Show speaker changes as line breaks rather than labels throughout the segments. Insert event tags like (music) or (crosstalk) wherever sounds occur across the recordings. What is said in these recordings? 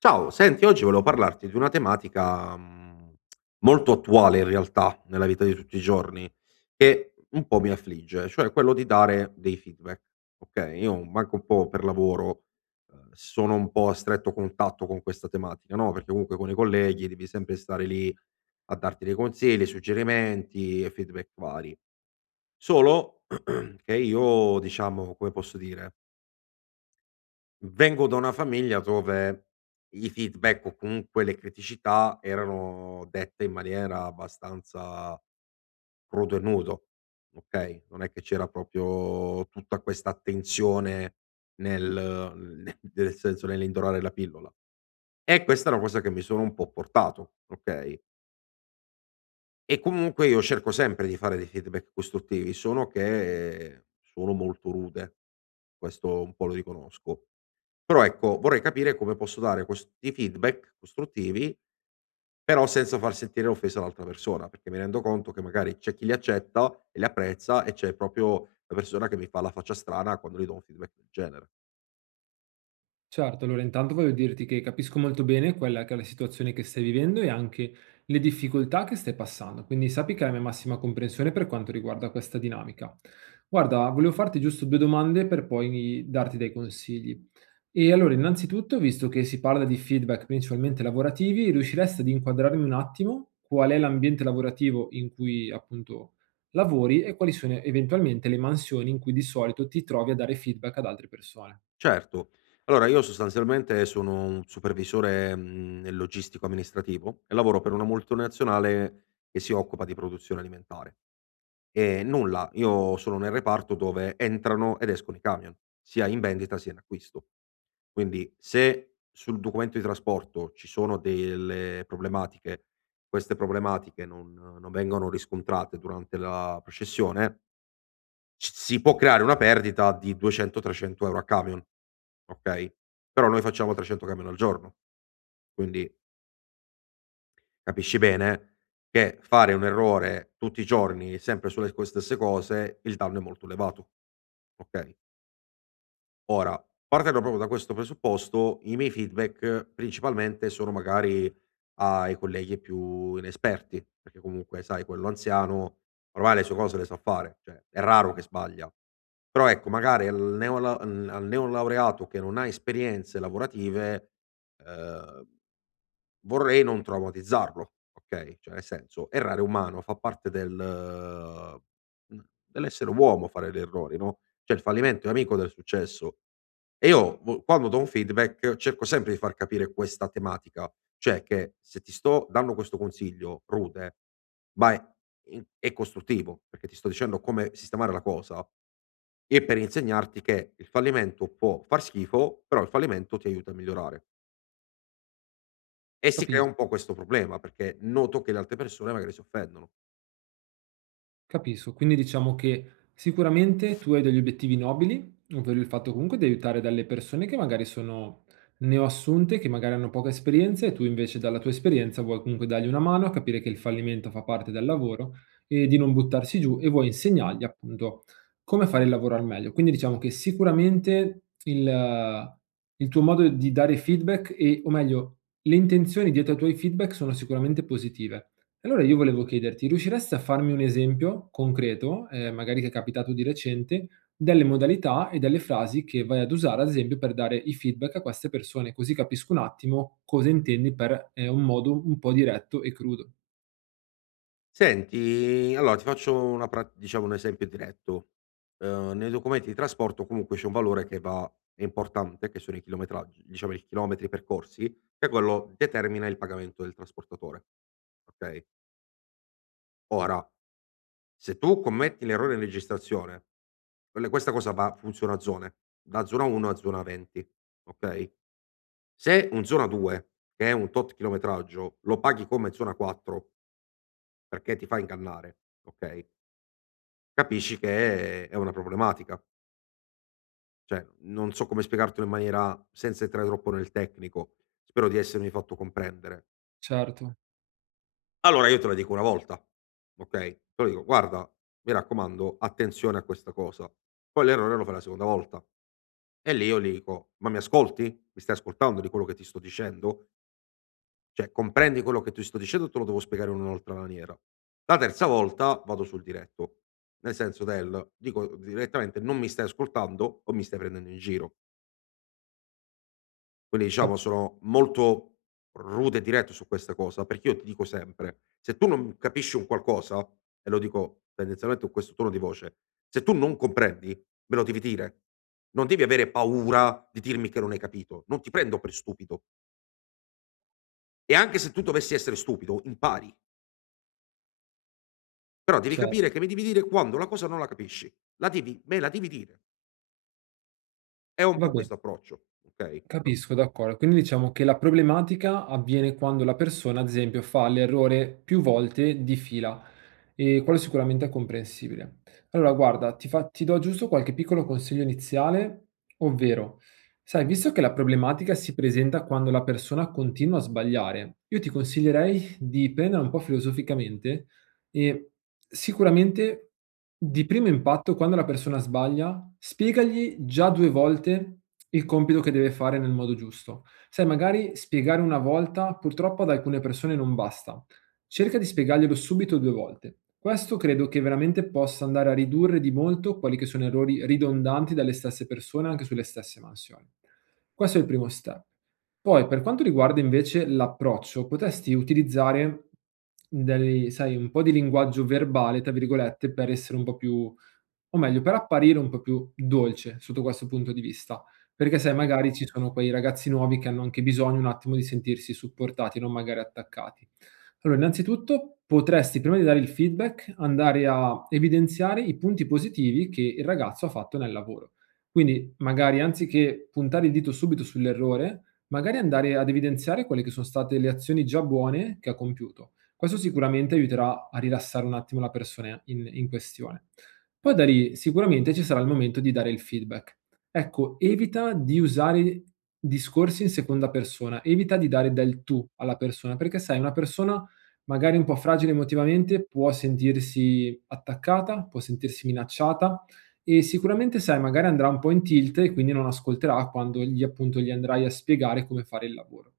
Ciao, senti, oggi volevo parlarti di una tematica, molto attuale in realtà nella vita di tutti i giorni, che un po' mi affligge, cioè quello di dare dei feedback, okay? Io manco un po' per lavoro, sono un po' a stretto contatto con questa tematica, no, perché comunque con i colleghi devi sempre stare lì a darti dei consigli, suggerimenti e feedback vari. Solo (clears throat) che io, diciamo, come posso dire, vengo da una famiglia dove i feedback, o comunque le criticità, erano dette in maniera abbastanza crudo e nudo, okay, non è che c'era proprio tutta questa attenzione nel (laughs) ne nel senso nell'indorare la pillola. E questa è una cosa che mi sono un po' portato, okay, e comunque io cerco sempre di fare dei feedback costruttivi, solo che sono molto rude, questo un po' lo riconosco. Però ecco, vorrei capire come posso dare questi feedback costruttivi, però senza far sentire offesa l'altra persona, perché mi rendo conto che magari c'è chi li accetta e li apprezza e c'è proprio la persona che mi fa la faccia strana quando gli do un feedback del genere.
Certo, allora intanto voglio dirti che capisco molto bene quella che è la situazione che stai vivendo e anche le difficoltà che stai passando, quindi sappi che hai la mia massima comprensione per quanto riguarda questa dinamica. Guarda, volevo farti giusto 2 domande per poi darti dei consigli. E allora, innanzitutto, visto che si parla di feedback principalmente lavorativi, riusciresti ad inquadrarmi un attimo qual è l'ambiente lavorativo in cui appunto lavori e quali sono eventualmente le mansioni in cui di solito ti trovi a dare feedback ad altre persone?
Certo. Allora, io sostanzialmente sono un supervisore, logistico amministrativo, e lavoro per una multinazionale che si occupa di produzione alimentare. Nulla, io sono nel reparto dove entrano ed escono i camion, sia in vendita sia in acquisto. Quindi, se sul documento di trasporto ci sono delle problematiche, queste problematiche non vengono riscontrate durante la processione, s si può creare una perdita di 200, 300 € a camion, okay, però noi facciamo 300 camion al giorno. Quindi capisci bene che fare un errore tutti i giorni sempre sulle co stesse cose, il danno è molto elevato. Okay. Ora, partendo proprio da questo presupposto, i miei feedback principalmente sono magari ai colleghi più inesperti, perché comunque, sai, quello anziano ormai le sue cose le sa fare, cioè è raro che sbaglia. Però ecco, magari al neolaureato che non ha esperienze lavorative. Ehm, vorrei non traumatizzarlo, okay, cioè nel senso, errare è umano, fa parte del, dell'essere uomo fare gli errori, no, cioè il fallimento è amico del successo. E io vo quando do un feedback cerco sempre di far capire questa tematica, cioè che se ti sto dando questo consiglio rude, ma è in è costruttivo, perché ti sto dicendo come sistemare la cosa e per insegnarti che il fallimento può far schifo, però il fallimento ti aiuta a migliorare. E si crea un
Capisco.
po' questo problema, perché noto che le altre persone magari si offendono.
Capisco, quindi diciamo che sicuramente tu hai degli obiettivi nobili, ovvero il fatto comunque di aiutare delle persone che magari sono neoassunte, che magari hanno poca esperienza e tu invece dalla tua esperienza vuoi comunque dargli una mano a capire che il fallimento fa parte del lavoro e di non buttarsi giù e vuoi insegnargli appunto come fare il lavoro al meglio. Quindi diciamo che sicuramente il tuo modo di dare feedback e, o meglio, le intenzioni dietro ai tuoi feedback sono sicuramente positive. Allora io volevo chiederti, riusciresti a farmi un esempio concreto, magari che è capitato di recente, delle modalità e delle frasi che vai ad usare, ad esempio, per dare i feedback a queste persone, così capisco un attimo cosa intendi per, un modo un po' diretto e crudo.
Senti, allora ti faccio una pra diciamo un esempio diretto: nei documenti di trasporto comunque c'è un valore che va è importante, che sono i chilometraggi, diciamo i chilometri percorsi, che quello determina il pagamento del trasportatore, okay. Ora, se tu commetti l'errore in registrazione, quelle questa cosa va funziona a zone, da zona 1 a zona 20, okay, se un zona 2, che è un tot chilometraggio, lo paghi come zona 4, perché ti fa ingannare, okay, capisci che è una problematica. Cioè, non so come spiegartelo in maniera senza entrare troppo nel tecnico, spero di essermi fatto comprendere.
Certo,
Allora, io te la dico una volta, okay, te lo dico: "Guarda, mi raccomando, attenzione a questa cosa." Poi l'errore lo fai la seconda volta. E lì io gli dico: "Ma mi ascolti? Mi stai ascoltando di quello che ti sto dicendo? Cioè comprendi quello che ti sto dicendo o te lo devo spiegare in un'altra maniera?" La terza volta vado sul diretto, nel senso, del dico direttamente: "Non mi stai ascoltando o mi stai prendendo in giro." Quindi
cap
diciamo, sono molto rude e diretto su questa cosa, perché io ti dico sempre: se tu non capisci un qualcosa, e lo dico tendenzialmente con questo tono di voce, se tu non comprendi, me lo devi dire. Non devi avere paura di dirmi che non hai capito, non ti prendo per stupido. E anche se tu dovessi essere stupido, impari. Però devi
cer
capire che mi devi dire quando la cosa non la capisci. La devi me la devi dire. È un
va
po'
bene,
questo approccio, okay?
capisco, d'accordo. Quindi diciamo che la problematica avviene quando la persona, ad esempio, fa l'errore più volte di fila. Quello sicuramente è comprensibile. Allora guarda, ti do giusto qualche piccolo consiglio iniziale, ovvero, sai, visto che la problematica si presenta quando la persona continua a sbagliare, io ti consiglierei di prendere un po' filosoficamente e sicuramente di primo impatto quando la persona sbaglia, spiegagli già 2 volte il compito che deve fare nel modo giusto. Sai magari spiegare una volta purtroppo ad alcune persone non basta. Cerca di spiegarglielo subito 2 volte. Questo credo che veramente possa andare a ridurre di molto quelli che sono errori ridondanti dalle stesse persone anche sulle stesse mansioni. Questo è il primo step. Poi per quanto riguarda invece l'approccio, potresti utilizzare dei sai, un po' di linguaggio "verbale" tra virgolette, per essere un po' più, o meglio per apparire un po' più dolce sotto questo punto di vista, perché sai
Okay,
magari ci sono quei ragazzi nuovi che hanno anche bisogno un attimo di sentirsi supportati, non magari attaccati. Allora, innanzitutto potresti, prima di dare il feedback, andare a evidenziare i punti positivi che il ragazzo ha fatto nel lavoro. Quindi, magari anziché puntare il dito subito sull'errore, magari andare ad evidenziare quelle che sono state le azioni già buone che ha compiuto. Questo sicuramente aiuterà a rilassare un attimo la persona in questione. Poi da lì sicuramente ci sarà il momento di dare il feedback. Ecco, evita di usare discorsi in seconda persona, evita di dare del tu alla persona, perché sai, una persona magari un po' fragile emotivamente, può sentirsi attaccata, può sentirsi minacciata e sicuramente, sai, magari andrà un po' in tilt e quindi non ascolterà quando gli, appunto, gli andrai a spiegare come fare il lavoro.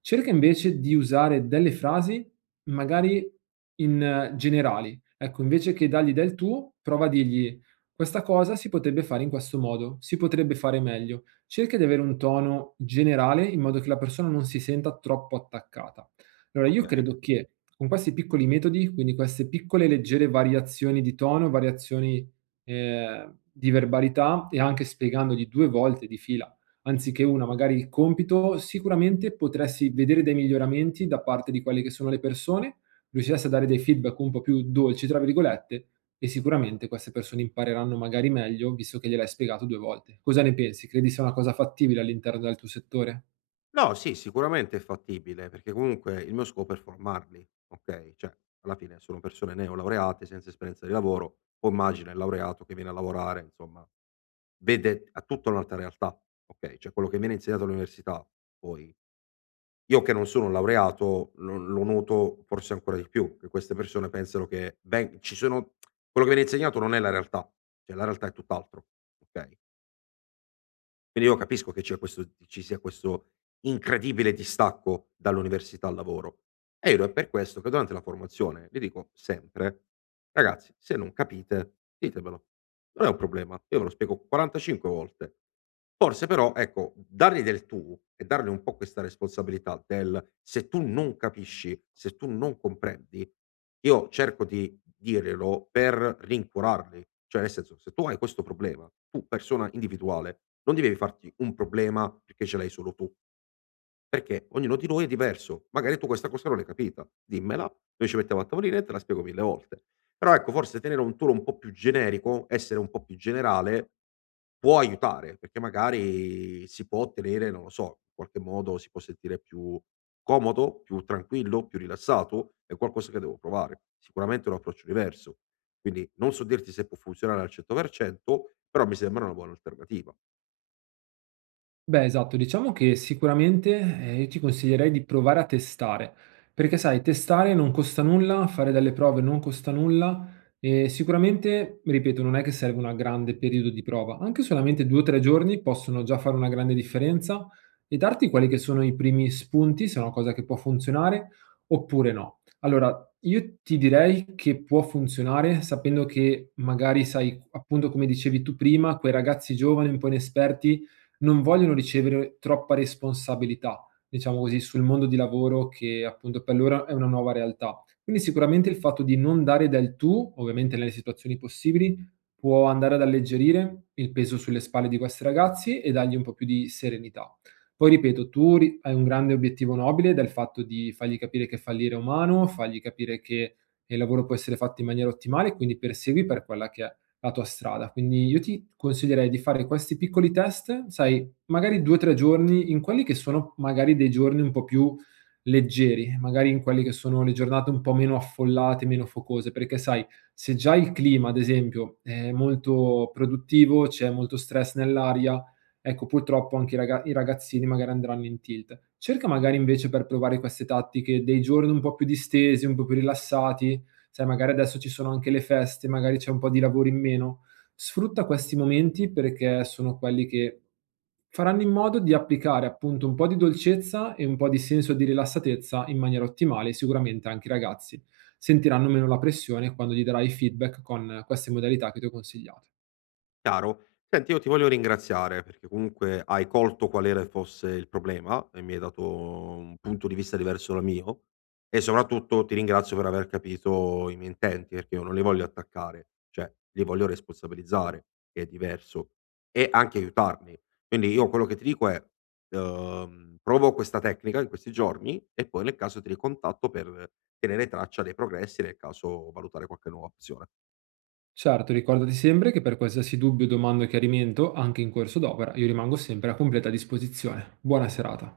Cerca invece di usare delle frasi magari in generali. Ecco, invece che dargli del tu, prova a dirgli questa cosa si potrebbe fare in questo modo, si potrebbe fare meglio. Cerca di avere un tono generale in modo che la persona non si senta troppo attaccata. Allora io
okay.
credo che con questi piccoli metodi, quindi queste piccole leggere variazioni di tono, variazioni, di verbalità e anche spiegandogli 2 volte di fila, anziché 1 magari il compito, sicuramente potresti vedere dei miglioramenti da parte di quelle che sono le persone, riusciresti a dare dei feedback un po' più "dolci" tra virgolette, e sicuramente queste persone impareranno magari meglio, visto che gliel'hai spiegato 2 volte. Cosa ne pensi? Credi sia una cosa fattibile all'interno del tuo settore?
No, sì, sicuramente è fattibile, perché comunque il mio scopo è formarli, okay, cioè alla fine sono persone neolaureate senza esperienza di lavoro, poi immagina il laureato che viene a lavorare, insomma, vede ha tutta un'altra realtà, okay, cioè quello che viene insegnato all'università, poi io che non sono un laureato lo noto forse ancora di più, che queste persone pensano che ven ci sono, quello che viene insegnato non è la realtà, cioè la realtà è tutt'altro, okay? Quindi io capisco che c'è questo ci sia questo incredibile distacco dall'università al lavoro. E io è per questo che durante la formazione vi dico sempre: "Ragazzi, se non capite ditemelo." Non è un problema, io me lo spiego 45 volte. Forse però, ecco, dargli del tu e dargli un po' questa responsabilità del: "Se tu non capisci, se tu non comprendi, io cerco di dirglielo per rincuorarli." Cioè, nel senso, se tu hai questo problema, tu persona individuale, non devi farti un problema perché ce l'hai solo tu, perché ognuno di noi è diverso. Magari tu questa cosa non l'hai capita, dimmela, noi ci mettiamo a tavolino e te la spiego 1000 volte. Però ecco, forse tenere un tour un po' più generico, essere un po' più generale, può aiutare, perché magari si può ottenere, non lo so, in qualche modo si può sentire più comodo, più tranquillo, più rilassato, è qualcosa che devo provare. Sicuramente è un approccio diverso. Quindi non so dirti se può funzionare al 100%, però mi sembra una buona alternativa.
Beh, esatto, diciamo che sicuramente, io ti consiglierei di provare a testare, perché sai testare non costa nulla, fare delle prove non costa nulla e sicuramente, ripeto, non è che serve una grande periodo di prova, anche solamente 2 o 3 giorni possono già fare una grande differenza e darti quelli che sono i primi spunti, se è una cosa che può funzionare oppure no. Allora, io ti direi che può funzionare sapendo che magari sai, appunto come dicevi tu prima, quei ragazzi giovani un po' inesperti non vogliono ricevere troppa responsabilità, diciamo così, sul mondo di lavoro che appunto per loro è una nuova realtà. Quindi sicuramente il fatto di non dare del tu, ovviamente nelle situazioni possibili, può andare ad alleggerire il peso sulle spalle di questi ragazzi e dargli un po' più di serenità. Poi ripeto, tu hai un grande obiettivo nobile del fatto di fargli capire che fallire è umano, fargli capire che il lavoro può essere fatto in maniera ottimale, quindi persegui per quella che è la tua strada. Quindi io ti consiglierei di fare questi piccoli test, sai, magari 2 o 3 giorni in quelli che sono magari dei giorni un po' più leggeri, magari in quelli che sono le giornate un po' meno affollate, meno focose, perché sai, se già il clima, ad esempio, è molto produttivo, c'è molto stress nell'aria, ecco, purtroppo anche i ragazzini magari andranno in tilt. Cerca magari invece per provare queste tattiche dei giorni un po' più distesi, un po' più rilassati, sai magari adesso ci sono anche le feste, magari c'è un po' di lavoro in meno. Sfrutta questi momenti perché sono quelli che faranno in modo di applicare appunto un po' di dolcezza e un po' di senso di rilassatezza in maniera ottimale, e sicuramente anche i ragazzi sentiranno meno la pressione quando gli darai feedback con queste modalità che ti ho consigliato.
Chiaro. Senti, io ti voglio ringraziare perché comunque hai colto qual era, fosse il problema e mi hai dato un punto di vista diverso dal mio, e soprattutto ti ringrazio per aver capito i miei intenti, perché io non li voglio attaccare, cioè li voglio responsabilizzare, che è diverso, e anche aiutarmi. Quindi io quello che ti dico è, provo questa tecnica in questi giorni e poi nel caso ti ricontatto per tenere traccia dei progressi, nel caso valutare qualche nuova opzione.
Certo, ricordati sempre che per qualsiasi dubbio, domanda o chiarimento, anche in corso d'opera, io rimango sempre a completa disposizione. Buona serata.